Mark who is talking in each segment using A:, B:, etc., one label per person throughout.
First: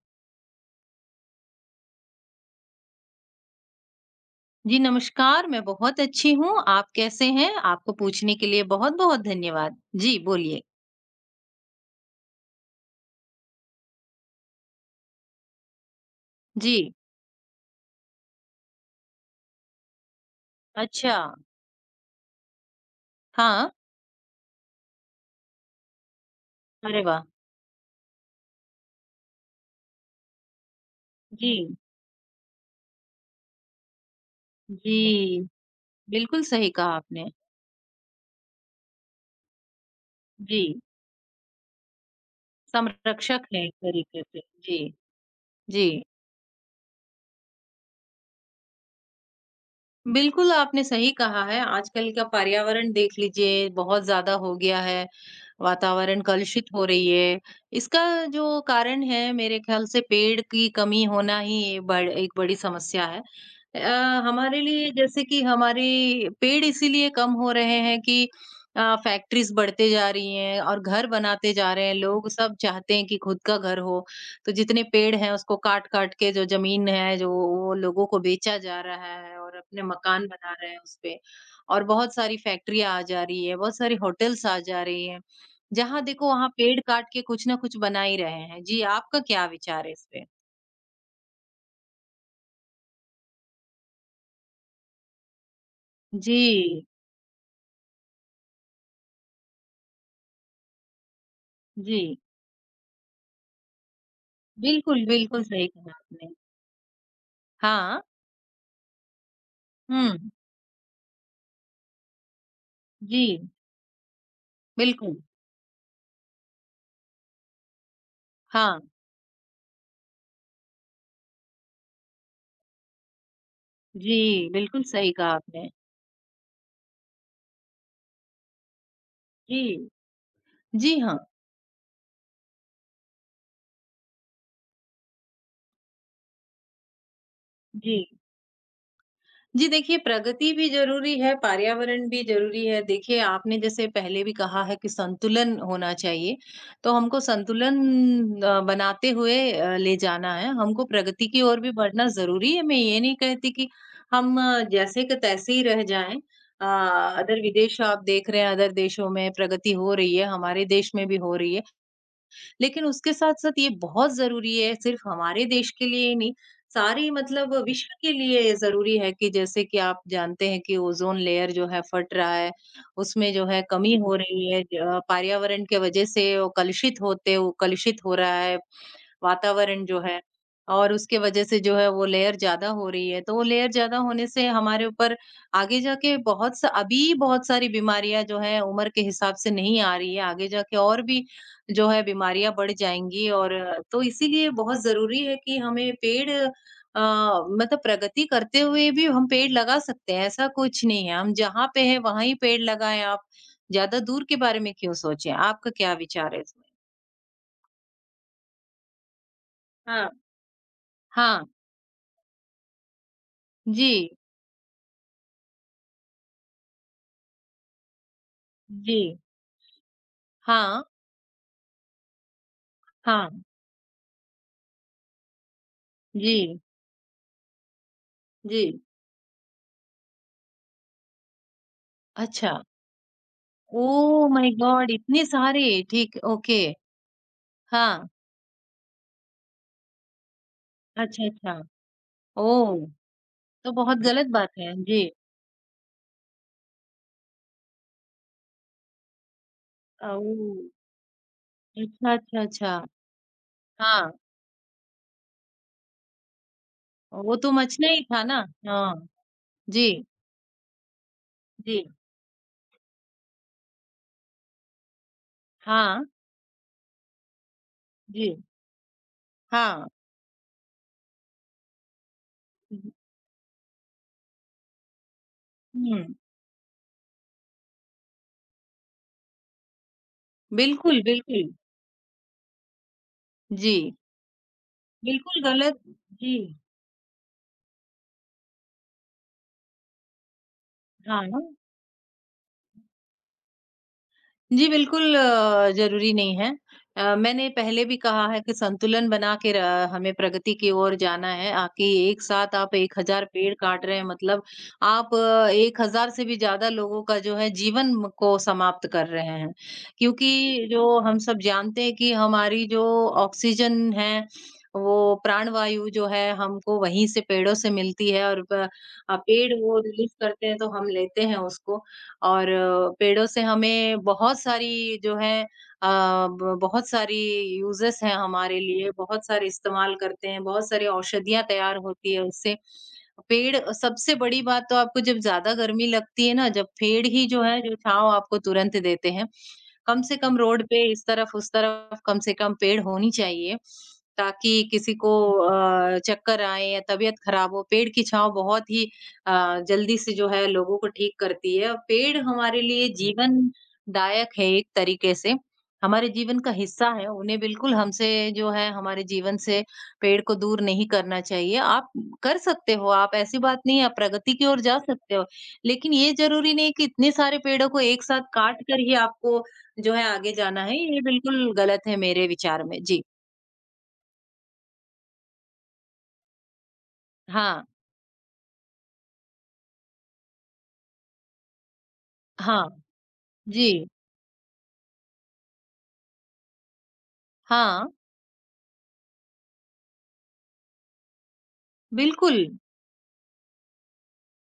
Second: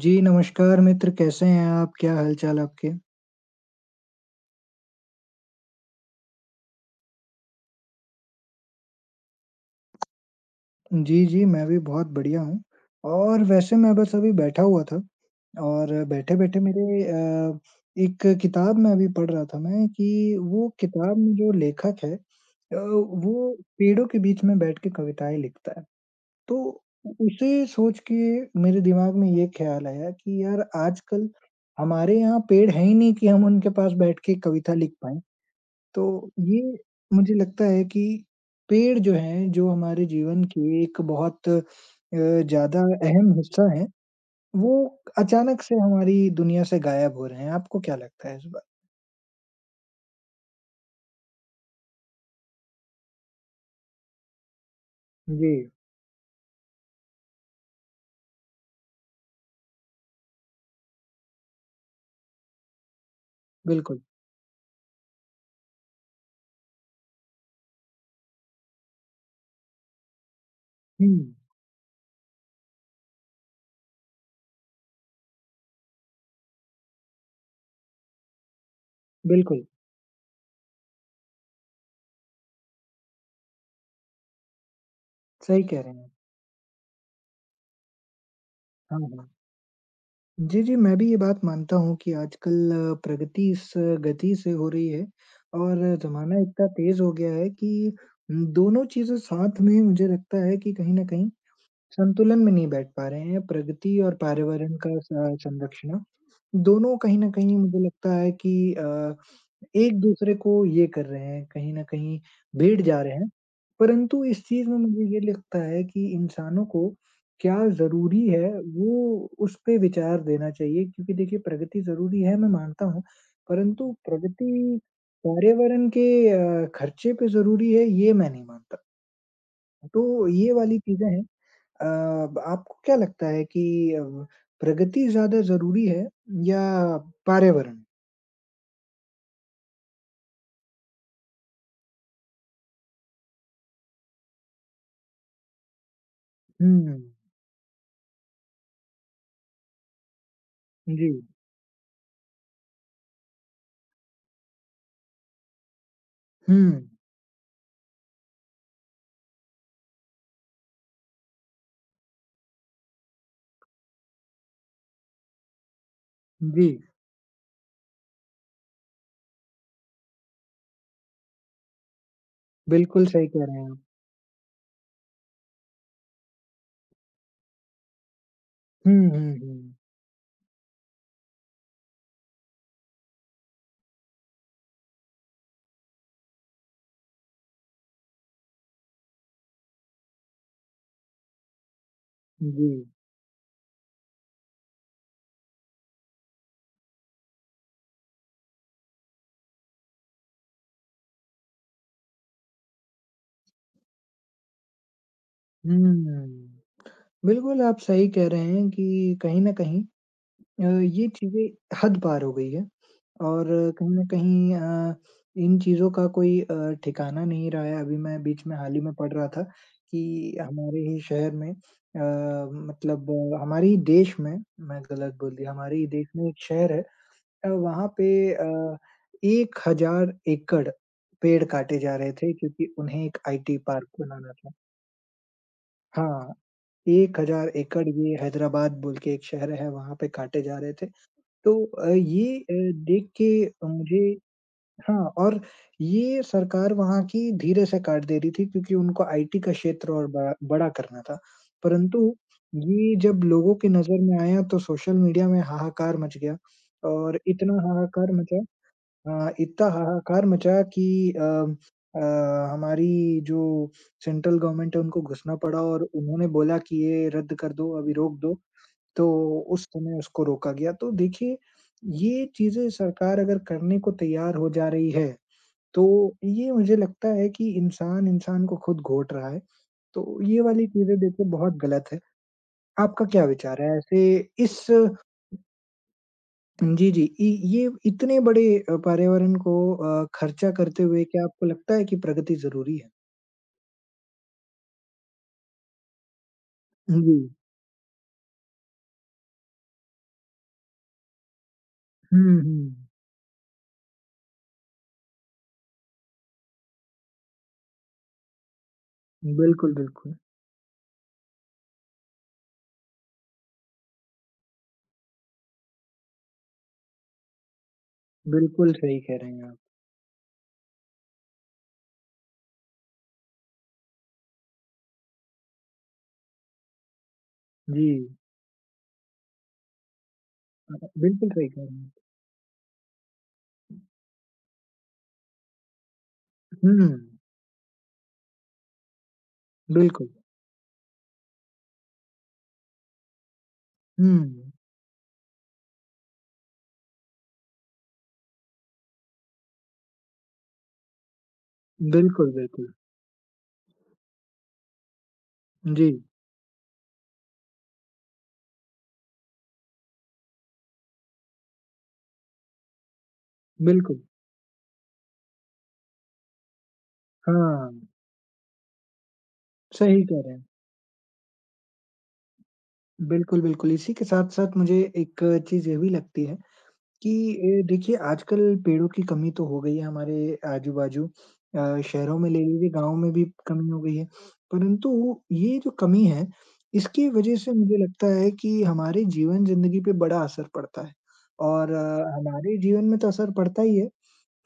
A: जी, नमस्कार मित्र, कैसे हैं आप? क्या हाल-चाल आपके?
B: जी, नमस्कार। मैं बहुत अच्छी हूँ, आप कैसे हैं? आपको पूछने के लिए बहुत-बहुत धन्यवाद। जी, बोलिए।
A: जी, जी, मैं भी बहुत बढ़िया हूँ और वैसे मैं बस अभी बैठा हुआ था और बैठे-बैठे
B: जी,
A: मेरे एक किताब में अभी पढ़ रहा था मैं कि वो
B: अच्छा।
A: किताब में जो लेखक है वो
B: हाँ,
A: पेड़ों के बीच में बैठ के कविताएँ लिखता है। तो
B: अरे
A: उ
B: वाह!
A: उसे सोच के मेरे दिमाग में ये ख़्याल आया कि यार आजकल
B: जी,
A: हमारे यहाँ पेड़ हैं ही नहीं कि हम उनके पास बैठ के कविता लिख पाएँ।
B: जी,
A: तो
B: बिल्कुल
A: ये
B: सही कहा आपने।
A: मुझे लगता है कि पेड़ जो हैं, जो हमारे जीवन के
B: जी,
A: एक बहुत ज़्यादा अहम
B: संरक्षक हैं
A: हिस्सा
B: एक
A: हैं,
B: तरीके से।
A: वो
B: जी,
A: अचानक से
B: जी।
A: हमारी दुनिया से गायब हो रहे हैं। आपको क्या लगता है इस बार?
B: बिल्कुल, आपने सही कहा है। आजकल का पर्यावरण देख लीजिए, बहुत ज़्यादा हो गया है,
A: जी,
B: वातावरण कलुषित हो रही है। इसका जो कारण है, मेरे ख़्याल से पेड़ की कमी होना ही बड़ एक बड़ी समस्या है।
A: बिल्कुल।
B: हमारे लिए जैसे कि हमारे पेड़ इसीलिए कम हो रहे हैं कि फैक्ट्रीज़ बढ़ते जा रही हैं और घर
A: हुँ,
B: बनाते जा रहे हैं। लोग सब चाहते हैं कि खुद का घर हो। तो जितने पेड़ हैं उसको काट-काट के जो ज़मीन है जो वो लोगों को बेचा जा रहा है और
A: बिल्कुल,
B: अपने मकान बना रहे हैं उसपे। और बहुत सारी फैक्ट्रियाँ आ जा रही है, बहुत सारे होटल्स आ जा रही हैं।
A: सही कह रहे
B: जहाँ
A: हैं।
B: देखो वहाँ पेड़ काट के कुछ ना कुछ बना ही रहे हैं। जी,
A: हाँ,
B: आपका
A: हाँ।
B: क्या विचार है इस पे?
A: जी, जी, मैं भी ये बात मानता हूँ कि आजकल प्रगति इस गति से हो रही है और ज़माना इतना
B: जी,
A: तेज़ हो गया है कि दोनों चीज़ें साथ में मुझे लगता है कि कहीं न कहीं
B: जी।
A: संतुलन में नहीं बैठ पा रहे हैं, प्रगति और पर्यावरण का
B: बिल्कुल,
A: स
B: बिल्कुल सही कहा
A: संरक्षण,
B: आपने।
A: दोनों कहीं न कहीं मुझे
B: हाँ।
A: लगता है कि
B: हुँ।
A: एक-दूसरे को ये कर रहे हैं, कहीं न कहीं भिड़ जा रहे हैं।
B: जी,
A: परंतु इस चीज़ में मुझे
B: बिल्कुल।
A: ये लगता है कि इंसानों को क्या ज़रूरी है,
B: हाँ।
A: वो उस पे विचार देना चाहिए क्योंकि देखिए प्रगति ज़रूरी है, मैं मानता हूँ, परंतु
B: जी,
A: प्रगति
B: बिल्कुल सही कहा आपने।
A: पर्यावरण के खर्चे पे ज़रूरी है, ये मैं नहीं मानता।
B: जी।
A: तो ये वाली
B: जी
A: चीज़ें
B: हाँ।
A: हैं अ, ब आपको क्या लगता है कि अ, प्रगति ज़्यादा ज़रूरी है या पर्यावरण?
B: जी। जी देखिए, प्रगति भी ज़रूरी है, पर्यावरण भी ज़रूरी है। देखिए, आपने जैसे पहले भी कहा है कि संतुलन होना चाहिए, तो
A: हुँ,
B: हमको संतुलन बनाते हुए ले जाना है। हमको
A: जी।
B: प्रगति की ओर भी बढ़ना ज़रूरी है। मैं ये नहीं कहती कि हम जैसे के तैसे ही रह जाएँ।
A: हुँ,
B: अ, अदर विदेश आप देख रहे हैं, अदर देशों में प्रगति हो रही है, हमारे देश में भी हो रही है। लेकिन उसके साथ-साथ ये बहुत ज़रूरी है सिर्फ़ हमारे देश के लिए ही नहीं,
A: जी,
B: सारी मतलब विश्व के लिए ज़रूरी है कि जैसे कि आप जानते हैं कि ओज़ोन लेयर जो है फट रहा है,
A: बिल्कुल सही
B: उसमें जो
A: कह रहे
B: है
A: हैं आप।
B: कमी हो रही है, पर्यावरण के वजह से वो कलुषित हो रहा है
A: हुँ, हुँ, हुँ।
B: वातावरण जो है। और उसके वजह से जो है वो लेयर ज्यादा हो रही है, तो वो लेयर ज्यादा होने से हमारे ऊपर आगे जाके बहुत सा अभी बहुत सारी बीमारियां जो है उम्र के हिसाब से नहीं आ रही है। आगे जाके और भी जो है बीमारियां
A: जी।
B: बढ़ जाएंगी। और तो इसीलिए बहुत जरूरी है कि हमें पेड़ मतलब प्रगति करते हुए भी हम पेड़ लगा सकते हैं। ऐसा कुछ नहीं है, हम जहाँ पे है वहां ही पेड़ लगाएं। आप ज्यादा दूर के बारे में क्यों सोचें? आपका क्या
A: हुँ,
B: विचार है इसमें?
A: बिल्कुल आप सही कह रहे हैं कि कहीं न कहीं
B: हाँ,
A: ये
B: हाँ,
A: चीज़ें हद पार हो गई है और
B: जी,
A: कहीं न कहीं इन चीज़ों का कोई ठिकाना नहीं रहा है। अभी मैं बीच में हाल ही में
B: जी,
A: पढ़ रहा था कि हमारे
B: हाँ,
A: ही शहर में मतलब
B: हाँ,
A: हमारे ही देश में, मैं गलत बोल दिया, हमारे ही देश में एक
B: जी,
A: शहर है वहाँ पे अ,
B: जी,
A: 1000 एकड़ पेड़ काटे जा रहे थे
B: अच्छा,
A: क्योंकि उन्हें एक आईटी पार्क
B: ओह
A: बनाना
B: माय
A: था।
B: गॉड! इतने सारे, ठीक,
A: हाँ,
B: ओके,
A: 1000 एकड़
B: हाँ,
A: ये हैदराबाद बोल के एक शहर है, वहाँ पे काटे जा रहे थे।
B: अच्छा, अच्छा,
A: तो ये
B: ओह!
A: देख के
B: तो बहुत
A: मुझे
B: गलत बात है, जी,
A: हाँ और ये सरकार वहाँ की धीरे से काट दे रही थी क्योंकि उनको आईटी का क्षेत्र और बड़ा बड़ा
B: ओह!
A: करना था। परंतु
B: अच्छा, अच्छा, अच्छा,
A: ये जब लोगों की नज़र
B: हाँ,
A: में आया तो सोशल मीडिया में हाहाकार मच गया और
B: वो तो
A: इतना
B: मचना ही
A: हाहाकार
B: था ना,
A: मचा
B: हाँ,
A: इतना
B: जी,
A: हाहाकार मचा कि अ
B: जी,
A: अ, हमारी जो सेंट्रल गवर्नमेंट है उनको घुसना पड़ा और
B: हाँ,
A: उन्होंने बोला कि ये रद्द कर दो, अभी रोक दो।
B: जी,
A: तो उस
B: हाँ,
A: समय उसको रोका गया। तो देखिए, ये चीज़ें
B: हुँ,
A: सरकार अगर करने को तैयार हो जा रही है,
B: हुँ,
A: तो ये मुझे लगता है कि इंसान इंसान को खुद घोट रहा है। तो ये वाली चीज़ें
B: बिल्कुल,
A: देखिए
B: बिल्कुल,
A: बहुत गलत है। आपका क्या विचार है
B: जी,
A: ऐसे इस
B: बिल्कुल गलत। जी,
A: जी, जी। इ ये इतने बड़े पर्यावरण को खर्चा करते हुए क्या
B: हाँ।
A: आपको लगता है कि प्रगति ज़रूरी है?
B: जी, बिल्कुल ज़रूरी नहीं है।
A: जी।
B: मैंने पहले भी कहा है कि संतुलन बना के र हमें प्रगति की ओर जाना है। आकि एक
A: हुँ,
B: साथ आप
A: हुँ।
B: 1,000 पेड़ काट रहे हैं मतलब आप 1,000 से भी ज़्यादा लोगों का जो है जीवन को समाप्त कर रहे हैं।
A: बिल्कुल, बिल्कुल।
B: क्योंकि जो हम सब जानते हैं कि हमारी जो ऑक्सीजन है, वो प्राणवायु जो है हमको वहीं से पेड़ों से मिलती है। और
A: बिल्कुल सही कह रहे हैं
B: पेड़
A: आप।
B: वो रिलीज़ करते हैं, तो हम लेते हैं उसको। और पेड़ों से हमें बहुत सारी जो है अ, ब बहुत सारी
A: जी।
B: यूज़ेस हैं हमारे लिए, बहुत सारे इस्तेमाल करते हैं, बहुत सारी
A: अ, बिल्कुल
B: औषधियाँ
A: सही कह रहे
B: तैयार
A: हैं।
B: होती है उससे। पेड़ सबसे बड़ी बात तो, आपको जब ज़्यादा गर्मी लगती है ना, जब
A: हुँ,
B: पेड़ ही जो है जो छाँव आपको तुरंत देते हैं। कम
A: बिल्कुल।
B: से कम रोड पे इस तरफ उस तरफ कम से कम पेड़ होनी चाहिए,
A: हुँ।
B: ताकि किसी को चक्कर आए या तबीयत खराब हो। पेड़ की छाँव बहुत ही जल्दी से जो है लोगों को ठीक करती है, और पेड़
A: बिल्कुल,
B: हमारे
A: बिल्कुल।
B: लिए जीवनदायक है एक तरीके से।
A: जी,
B: हमारे जीवन का हिस्सा है, उन्हें बिल्कुल हमसे जो है हमारे जीवन से पेड़ को दूर नहीं करना चाहिए। आप कर सकते हो, आप ऐसी बात नहीं है, आप
A: बिल्कुल।
B: प्रगति की ओर जा सकते हो। लेकिन ये ज़रूरी नहीं कि इतने सारे पेड़ों
A: हाँ,
B: को एक साथ काट कर ही आपको जो
A: सही
B: है
A: कह
B: आगे
A: रहे हैं।
B: जाना है, ये बिल्कुल गलत है मेरे विचार में। जी।
A: बिल्कुल, बिल्कुल। इसी के साथ-साथ मुझे एक चीज़ ये भी लगती है कि
B: हाँ,
A: देखिए आजकल पेड़ों की कमी तो हो गई है हमारे आजू-बाजू। शहरों में ले
B: हाँ,
A: लीजिए, गाँव में भी कमी हो
B: जी,
A: गई है। परंतु ये जो कमी है, इसकी वजह से मुझे
B: हाँ,
A: लगता है कि हमारे जीवन ज़िंदगी पे बड़ा असर पड़ता है। और
B: बिल्कुल।
A: हमारे जीवन में तो असर पड़ता ही है।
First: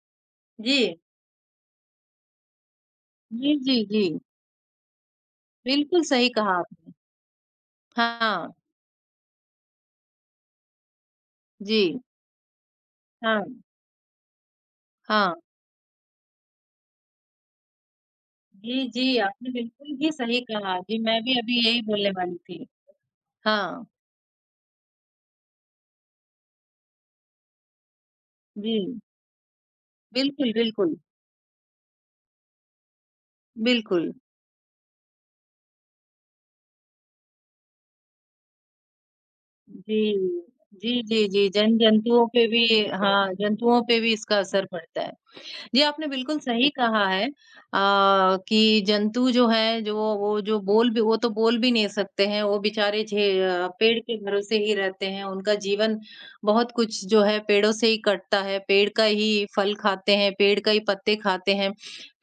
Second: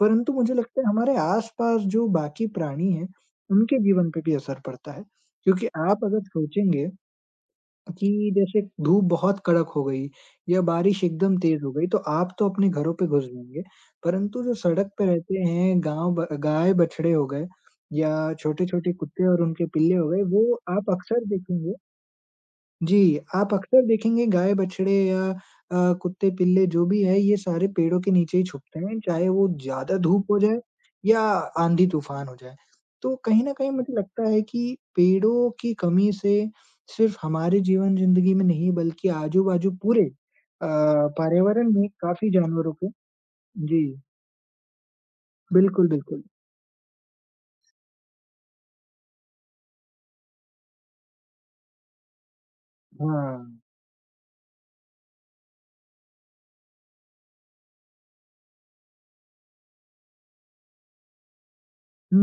A: परंतु मुझे लगता है
B: जी,
A: हमारे आस-पास जो बाकी प्राणी हैं,
B: जी, जी,
A: उनके
B: जी।
A: जीवन पे भी असर पड़ता है। क्योंकि
B: बिल्कुल
A: आप अगर
B: सही कहा आप।
A: सोचेंगे कि
B: हाँ,
A: जैसे धूप बहुत कड़क हो गई या बारिश एकदम तेज़ हो गई, तो
B: जी,
A: आप तो अपने घरों पे घुस
B: हाँ,
A: जाएँगे, परंतु जो सड़क पे
B: हाँ।
A: रहते हैं, गाँव ब गाय-बछड़े हो गए या
B: जी,
A: छोटे-छोटे
B: जी,
A: कुत्ते और
B: आपने
A: उनके
B: बिल्कुल
A: पिल्ले हो
B: ही
A: गए,
B: सही
A: वो
B: कहा।
A: आप
B: जी, मैं
A: अक्सर
B: भी अभी
A: देखेंगे
B: यही बोलने वाली थी।
A: जी, आप अक्सर
B: हाँ,
A: देखेंगे गाय-बछड़े या कुत्ते-पिल्ले जो भी है ये सारे पेड़ों के नीचे ही छुपते
B: जी,
A: हैं, चाहे वो ज़्यादा धूप हो
B: बिल्कुल,
A: जाए
B: बिल्कुल,
A: या आंधी-तूफान हो जाए। तो कहीं न कहीं मुझे
B: बिल्कुल।
A: लगता है कि पेड़ों की कमी से सिर्फ़ हमारे जीवन ज़िंदगी में नहीं बल्कि आजू-बाजू
B: जी,
A: पूरे अ,
B: जी, जी, जी,
A: पर्यावरण
B: जन
A: में
B: जंतुओं
A: काफ़ी
B: पे भी
A: जानवरों के
B: हाँ, जंतुओं
A: जी,
B: पे भी इसका असर पड़ता है। जी,
A: बिल्कुल,
B: आपने
A: बिल्कुल।
B: बिल्कुल सही कहा है। कि जंतु जो हैं जो वो जो बोल भी वो तो बोल भी नहीं सकते हैं, वो बेचारे
A: हाँ।
B: पेड़ के भरोसे ही रहते हैं, उनका जीवन बहुत कुछ जो है पेड़ों से ही कटता है, पेड़ का ही फल खाते हैं, पेड़ का ही पत्ते खाते हैं,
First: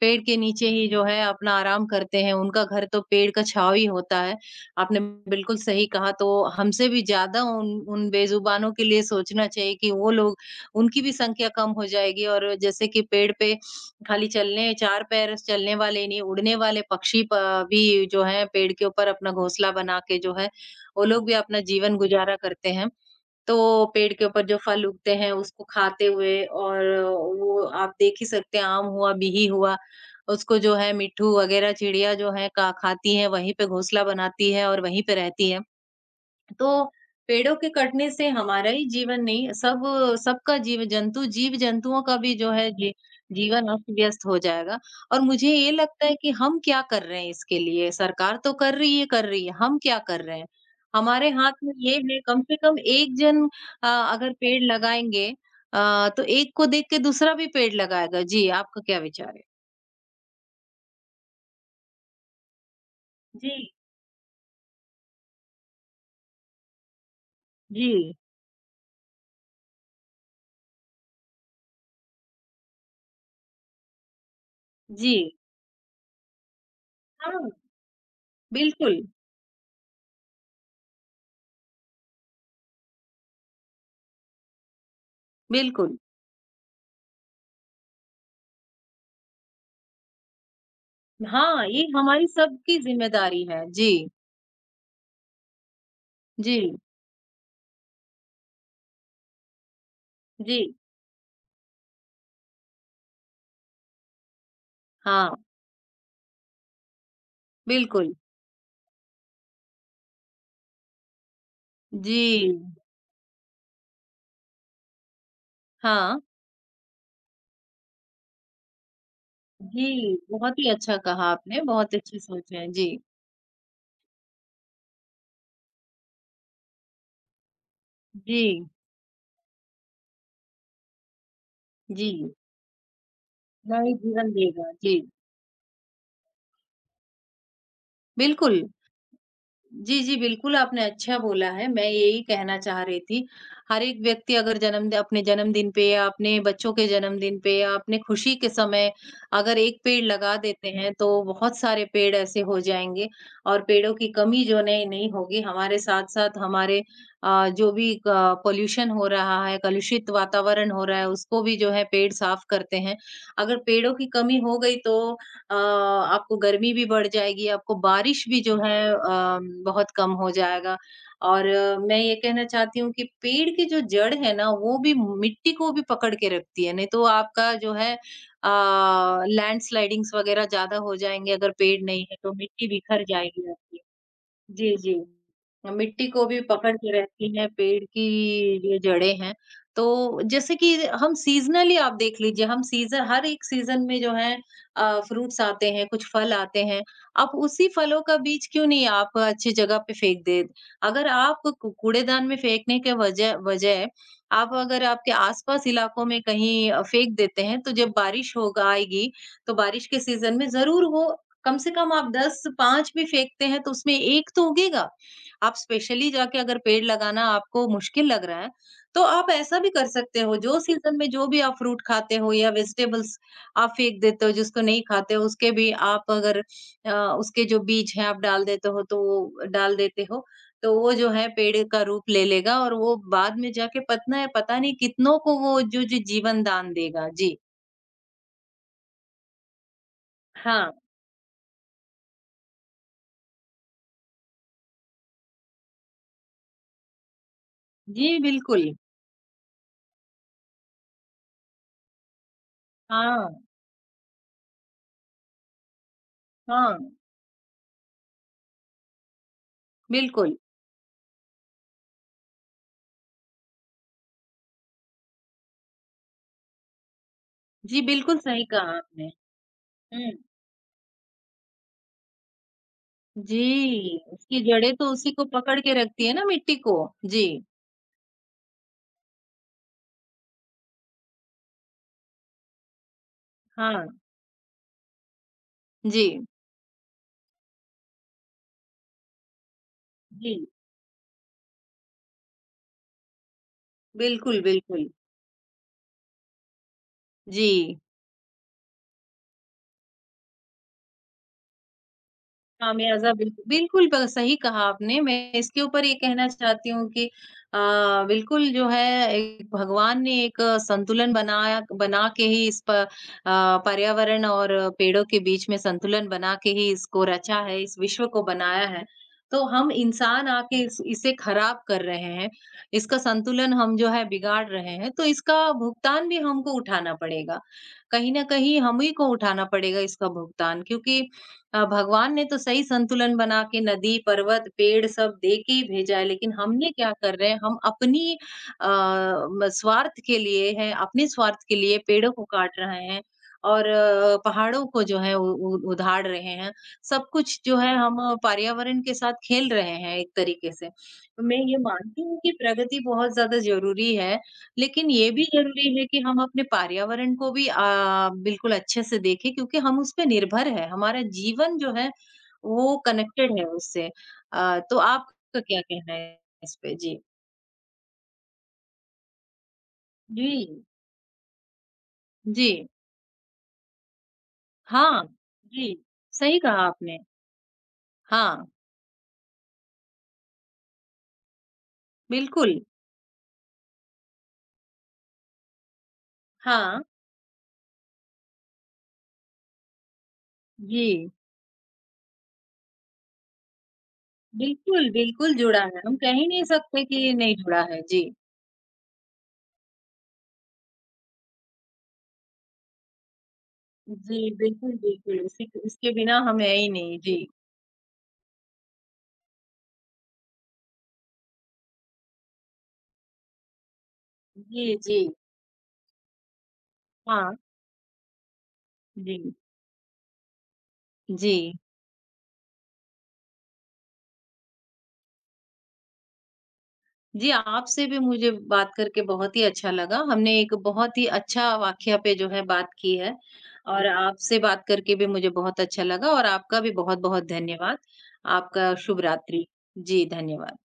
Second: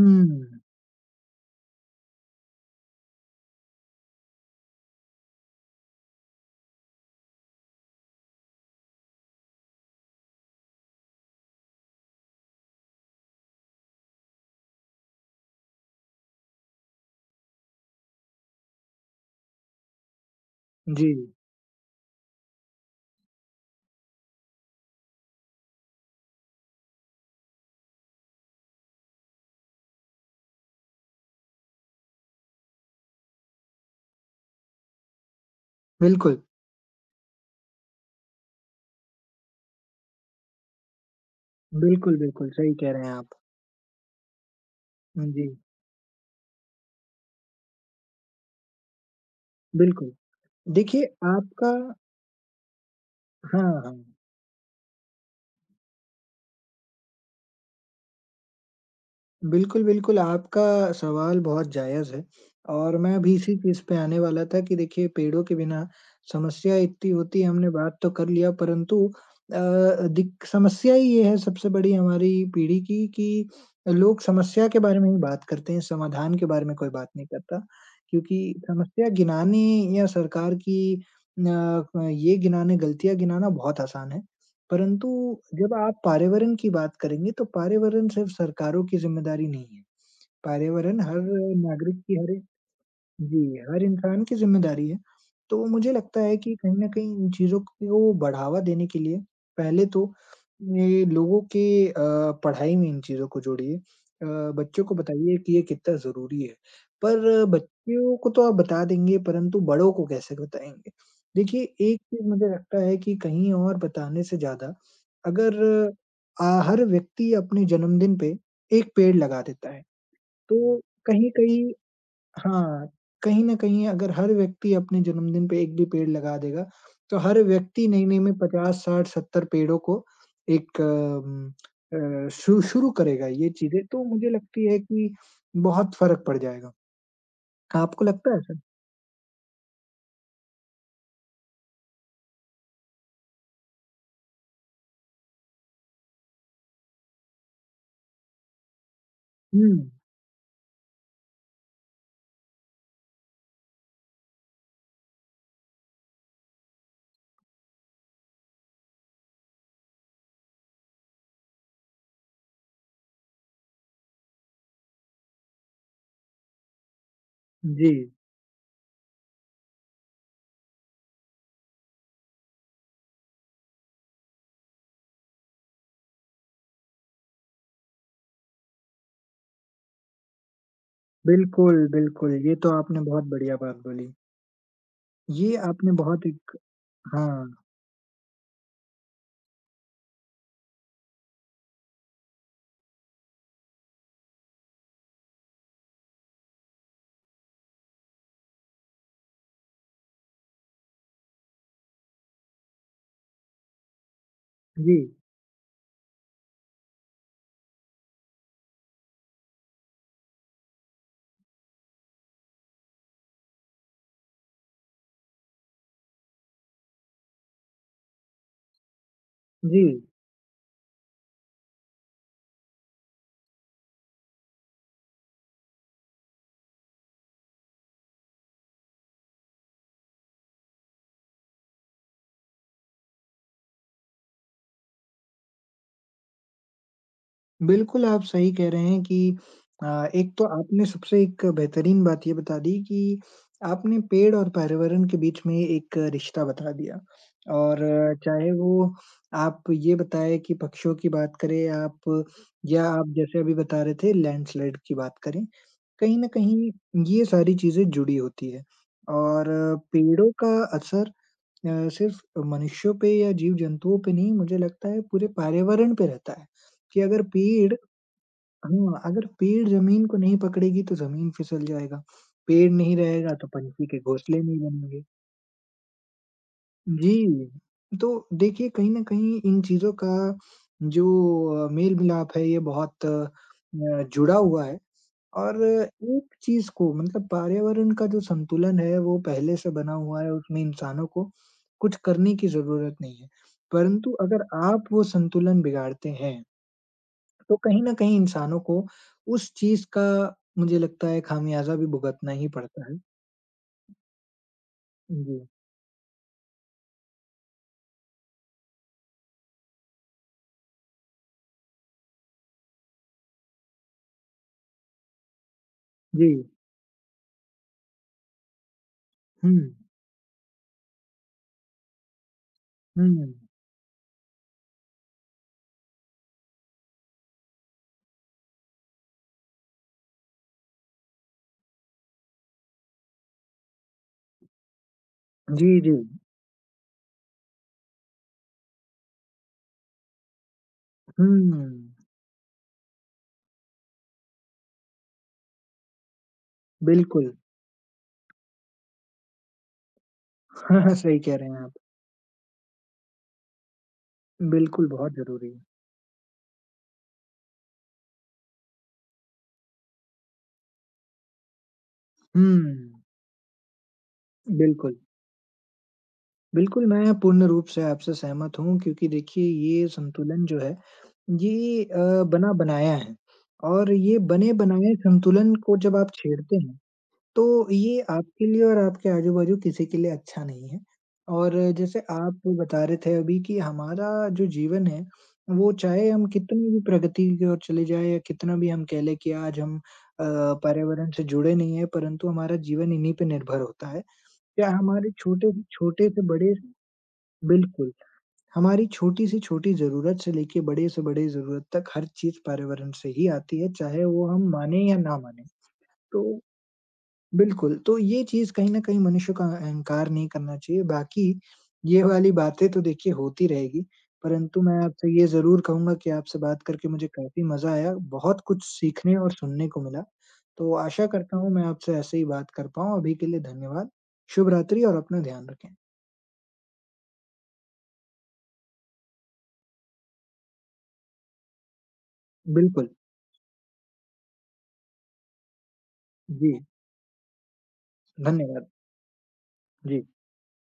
B: पेड़ के नीचे ही जो है अपना आराम करते हैं, उनका घर तो पेड़ का छाँव ही होता है। आपने बिल्कुल सही कहा, तो हमसे भी ज़्यादा उन उन बेज़ुबानों के लिए सोचना चाहिए कि वो लोग, उनकी भी संख्या कम हो जाएगी। और जैसे कि पेड़ पे खाली चलने 4 पैर चलने वाले नहीं, उड़ने वाले पक्षी प भी जो हैं पेड़ के ऊपर अपना घोंसला बना के जो है, वो
A: जी,
B: लोग भी अपना जीवन गुज़ारा करते हैं। तो पेड़ के ऊपर जो फल उगते हैं उसको खाते हुए, और वो आप देख ही सकते हैं, आम हुआ, बिही हुआ, उसको जो है मिट्ठू वगैरह चिड़िया जो है का खाती है, वहीं पे घोंसला बनाती है और वहीं पे रहती है।
A: बिल्कुल।
B: तो पेड़ों के कटने से हमारा ही जीवन नहीं, सब सबका जीव जंतुओं का
A: बिल्कुल,
B: भी जो
A: बिल्कुल,
B: है
A: सही
B: जी,
A: कह रहे हैं आप।
B: जीवन अस्त व्यस्त हो जाएगा। और
A: जी,
B: मुझे ये लगता है कि हम क्या कर रहे हैं इसके लिए? सरकार तो कर रही है कर रही है, हम क्या
A: बिल्कुल।
B: कर रहे हैं?
A: देखिए
B: हमारे हाथ में
A: आपका
B: ये है, कम से कम
A: हाँ, हाँ।
B: अगर पेड़ लगाएंगे तो एक को देख के दूसरा भी पेड़ लगाएगा। जी, आपका क्या विचार है?
A: बिल्कुल, बिल्कुल, आपका सवाल बहुत जायज़ है और मैं अभी
B: जी,
A: इसी चीज़ पे आने वाला था कि देखिए पेड़ों के बिना समस्या इतनी होती है, हमने
B: जी,
A: बात तो कर लिया परंतु अ, दिक समस्या ही ये है सबसे बड़ी हमारी पीढ़ी की कि लोग समस्या के बारे में
B: जी,
A: ही बात करते हैं, समाधान के बारे में कोई बात नहीं
B: हाँ,
A: करता। क्योंकि
B: बिल्कुल,
A: समस्या गिनाने या सरकार की ये गिनाने गलतियाँ गिनाना बहुत आसान है। परंतु जब
B: बिल्कुल,
A: आप पर्यावरण की बात करेंगे तो पर्यावरण सिर्फ़ सरकारों की ज़िम्मेदारी नहीं है। पर्यावरण हर
B: हाँ, ये
A: नागरिक की,
B: हमारी
A: हर एक
B: सबकी
A: जी,
B: ज़िम्मेदारी है।
A: हर
B: जी,
A: इंसान की ज़िम्मेदारी है। तो मुझे लगता है कि
B: जी,
A: कहीं न कहीं इन चीज़ों को बढ़ावा देने के लिए पहले तो
B: जी।
A: ये लोगों के अ, पढ़ाई में इन चीज़ों को जोड़िए। बच्चों को
B: हाँ,
A: बताइए कि ये कितना ज़रूरी है। पर
B: बिल्कुल।
A: बच्चों को तो आप बता देंगे परंतु बड़ों को कैसे बताएँगे? देखिए एक
B: जी,
A: चीज़ मुझे लगता है कि कहीं और बताने से ज़्यादा अगर
B: हाँ।
A: हर व्यक्ति अपने जन्मदिन पे 1 पेड़ लगा देता है,
B: जी, बहुत ही
A: तो
B: अच्छा कहा आपने,
A: कहीं-कहीं
B: बहुत अच्छी सोच है। जी,
A: हाँ, कहीं न कहीं अगर हर व्यक्ति अपने जन्मदिन पे 1 भी पेड़ लगा देगा, तो हर व्यक्ति नए-नए में
B: जी,
A: 50, 60, 70 पेड़ों को एक अम,
B: जी।
A: अ, शु शुरू करेगा ये चीज़ें,
B: नए
A: तो
B: जीवन
A: मुझे लगती
B: देगा।
A: है
B: जी,
A: कि बहुत फ़र्क पड़ जाएगा। आपको लगता है ऐसा?
B: बिल्कुल। जी, जी, बिल्कुल आपने अच्छा बोला है, मैं यही कहना चाह रही थी। हर एक व्यक्ति अगर जन्म द अपने जन्मदिन पे या अपने बच्चों के जन्मदिन पे या अपने खुशी के समय अगर
A: हुँ,
B: 1 पेड़ लगा देते हैं, तो बहुत सारे पेड़ ऐसे हो जाएँगे, और पेड़ों की कमी जो नहीं नहीं होगी। हमारे साथ-साथ हमारे जो भी पॉल्यूशन हो रहा है, कलुषित वातावरण हो रहा है, उसको भी जो है पेड़ साफ करते हैं। अगर पेड़ों की कमी हो गई तो आपको गर्मी भी बढ़ जाएगी, आपको
A: जी।
B: बारिश भी जो है बहुत कम हो जाएगा। और मैं ये कहना चाहती हूँ कि पेड़ की जो जड़ है ना, वो भी मिट्टी को भी पकड़ के रखती है, नहीं तो आपका जो है लैंडस्लाइडिंग्स वगैरह ज़्यादा हो जाएँगे। अगर पेड़
A: बिल्कुल,
B: नहीं है, तो
A: बिल्कुल, ये
B: मिट्टी
A: तो आपने
B: बिखर
A: बहुत
B: जाएगी
A: बढ़िया
B: आपकी।
A: बात बोली।
B: जी, जी।
A: ये आपने
B: मिट्टी को
A: बहुत
B: भी
A: एक
B: पकड़ के रखती
A: हाँ,
B: हैं, पेड़ की ये जड़ें हैं। तो जैसे कि हम सीज़नली आप देख लीजिए, हम सीज़न हर एक सीज़न में जो है फ्रूट्स आते हैं, कुछ फल आते हैं। आप उसी फलों का बीज क्यों नहीं आप अच्छी जगह पे फेंक दें? अगर आप कू कूड़ेदान में फेंकने के वजह बजाय, आप अगर
A: जी,
B: आपके आस-पास इलाकों में कहीं फेंक देते हैं, तो जब बारिश होगा आएगी, तो बारिश के सीज़न में ज़रूर वो, कम से कम आप 10 5 भी फेंकते हैं तो उसमें 1 तो उगेगा। आप स्पेशली जाके अगर पेड़ लगाना आपको मुश्किल लग रहा है, तो आप ऐसा भी
A: जी।
B: कर सकते हो, जो सीज़न में जो भी आप फ्रूट खाते हो या वेजिटेबल्स आप फेंक देते हो, जिसको नहीं खाते हो, उसके भी आप अगर उसके जो बीज हैं आप डाल देते हो तो वो डाल देते हो, तो वो जो है पेड़ का रूप ले लेगा, और वो बाद में जाके पतना है पता नहीं कितनों को वो जो जो जीवन दान देगा। जी।
A: बिल्कुल, आप सही कह रहे हैं कि अ, एक तो
B: हाँ।
A: आपने सबसे एक बेहतरीन बात ये बता दी कि आपने पेड़ और पर्यावरण के बीच में एक रिश्ता बता दिया और
B: जी,
A: चाहे
B: बिल्कुल।
A: वो आप ये बताएँ कि पक्षियों की बात करें आप या आप
B: हाँ,
A: जैसे अभी बता रहे थे लैंडस्लाइड की बात करें, कहीं न कहीं
B: हाँ,
A: ये सारी चीज़ें जुड़ी होती है और पेड़ों
B: बिल्कुल।
A: का असर सिर्फ़ मनुष्यों पे या जीव-जंतुओं पे नहीं मुझे लगता है पूरे पर्यावरण पे रहता है, कि अगर पेड़
B: जी, बिल्कुल सही कहा
A: हाँ,
B: आपने।
A: अगर पेड़ ज़मीन
B: हुँ,
A: को नहीं पकड़ेगी तो ज़मीन फिसल जाएगा, पेड़ नहीं रहेगा तो पंछी
B: जी,
A: के घोंसले
B: उसकी
A: नहीं
B: जड़ें तो
A: बनेंगे।
B: उसी को पकड़ के रखती है ना मिट्टी को। जी,
A: जी, तो देखिए कहीं न कहीं इन चीज़ों का जो मेल-मिलाप है ये बहुत
B: हाँ,
A: जुड़ा हुआ है और
B: जी,
A: एक चीज़ को मतलब पर्यावरण का जो संतुलन है वो पहले से बना हुआ है,
B: जी,
A: उसमें इंसानों को कुछ करने की ज़रूरत नहीं है। परंतु
B: बिल्कुल,
A: अगर आप
B: बिल्कुल।
A: वो संतुलन बिगाड़ते हैं तो
B: जी।
A: कहीं न कहीं इंसानों को उस चीज़ का मुझे लगता है खामियाज़ा भी भुगतना ही पड़ता है।
B: खामियाज़ा बिल्कुल, बिल्कुल ब सही कहा आपने। मैं
A: जी,
B: इसके ऊपर ये कहना चाहती हूँ कि अ, बिल्कुल जो है एक भगवान ने एक संतुलन बना के ही पर्यावरण और पेड़ों के बीच में संतुलन
A: जी।
B: बना के ही इसको रचा है, इस विश्व को बनाया है। तो
A: हुँ,
B: हम इंसान आके इस इसे खराब कर रहे हैं, इसका
A: हुँ।
B: संतुलन हम जो है बिगाड़ रहे हैं, तो इसका भुगतान भी हमको उठाना पड़ेगा। कहीं न कहीं हम ही को उठाना पड़ेगा इसका भुगतान, क्योंकि भगवान ने तो सही संतुलन बना के नदी, पर्वत, पेड़ सब दे के ही
A: जी, जी।
B: भेजा है, लेकिन हमने क्या कर रहे हैं, हम अपनी अ, म स्वार्थ के लिए हैं, अपने
A: हुँ,
B: स्वार्थ के लिए पेड़ों को काट रहे हैं, और पहाड़ों को जो है उ उ उधाड़ रहे हैं। सब
A: बिल्कुल।
B: कुछ जो है हम पर्यावरण के साथ खेल रहे हैं एक तरीके से।
A: सही
B: मैं
A: कह रहे
B: ये
A: हैं आप।
B: मानती हूँ कि प्रगति बहुत ज़्यादा ज़रूरी है,
A: बिल्कुल,
B: लेकिन ये
A: बहुत
B: भी
A: ज़रूरी है।
B: ज़रूरी है कि हम अपने पर्यावरण को भी बिल्कुल अच्छे से देखें, क्योंकि हम उस पे निर्भर हैं, हमारा जीवन जो है
A: हुँ,
B: वो कनेक्टेड है उससे। तो
A: बिल्कुल।
B: आपका क्या कहना है इस पे?
A: बिल्कुल,
B: जी।
A: मैं पूर्ण रूप से आपसे सहमत हूँ क्योंकि देखिए ये संतुलन जो
B: जी,
A: है, ये
B: जी।
A: बना-बनाया है और ये बने-बनाए
B: हाँ,
A: संतुलन
B: जी,
A: को जब आप
B: सही
A: छेड़ते
B: कहा
A: हैं
B: आपने।
A: तो ये
B: हाँ,
A: आपके लिए और आपके आजू-बाजू किसी के लिए अच्छा नहीं है। और जैसे आप
B: बिल्कुल।
A: बता रहे थे अभी कि हमारा जो जीवन है, वो चाहे हम कितनी भी
B: हाँ,
A: प्रगति की ओर चले जाएँ या कितना भी हम कह लें कि आज हम अ,
B: जी।
A: पर्यावरण से जुड़े नहीं हैं, परंतु हमारा जीवन इन्हीं पे निर्भर होता है। या
B: बिल्कुल,
A: हमारे
B: बिल्कुल जुड़ा है, हम
A: छोटे
B: कह
A: से
B: ही नहीं
A: बड़े
B: सकते कि ये नहीं जुड़ा है।
A: बिल्कुल,
B: जी।
A: हमारी छोटी से छोटी ज़रूरत से लेके बड़े से बड़े ज़रूरत तक हर चीज़ पर्यावरण से ही आती है, चाहे
B: जी,
A: वो हम
B: बिल्कुल,
A: माने या ना
B: बिल्कुल,
A: माने।
B: इसी इसके बिना
A: तो
B: हम है ही नहीं। जी।
A: बिल्कुल, तो ये चीज़ कहीं न कहीं मनुष्य का अहंकार नहीं करना चाहिए, बाकी ये वाली बातें तो देखिए होती रहेगी, परंतु
B: जी,
A: मैं
B: जी।
A: आपसे ये ज़रूर कहूँगा कि आपसे बात करके मुझे
B: हाँ,
A: काफ़ी मज़ा आया, बहुत कुछ
B: जी।
A: सीखने और सुनने को मिला। तो आशा
B: जी।
A: करता हूँ मैं आपसे ऐसे ही बात कर पाऊँ, अभी के लिए धन्यवाद। शुभ रात्रि और अपना ध्यान रखें।
B: जी, आपसे भी मुझे बात करके बहुत ही अच्छा लगा। हमने एक बहुत ही अच्छा वाक़या पे जो है बात
A: बिल्कुल,
B: की है, और आपसे बात करके भी मुझे बहुत अच्छा लगा, और
A: जी,
B: आपका भी बहुत-बहुत धन्यवाद।
A: धन्यवाद।
B: आपका शुभ रात्रि। जी,
A: जी।
B: धन्यवाद।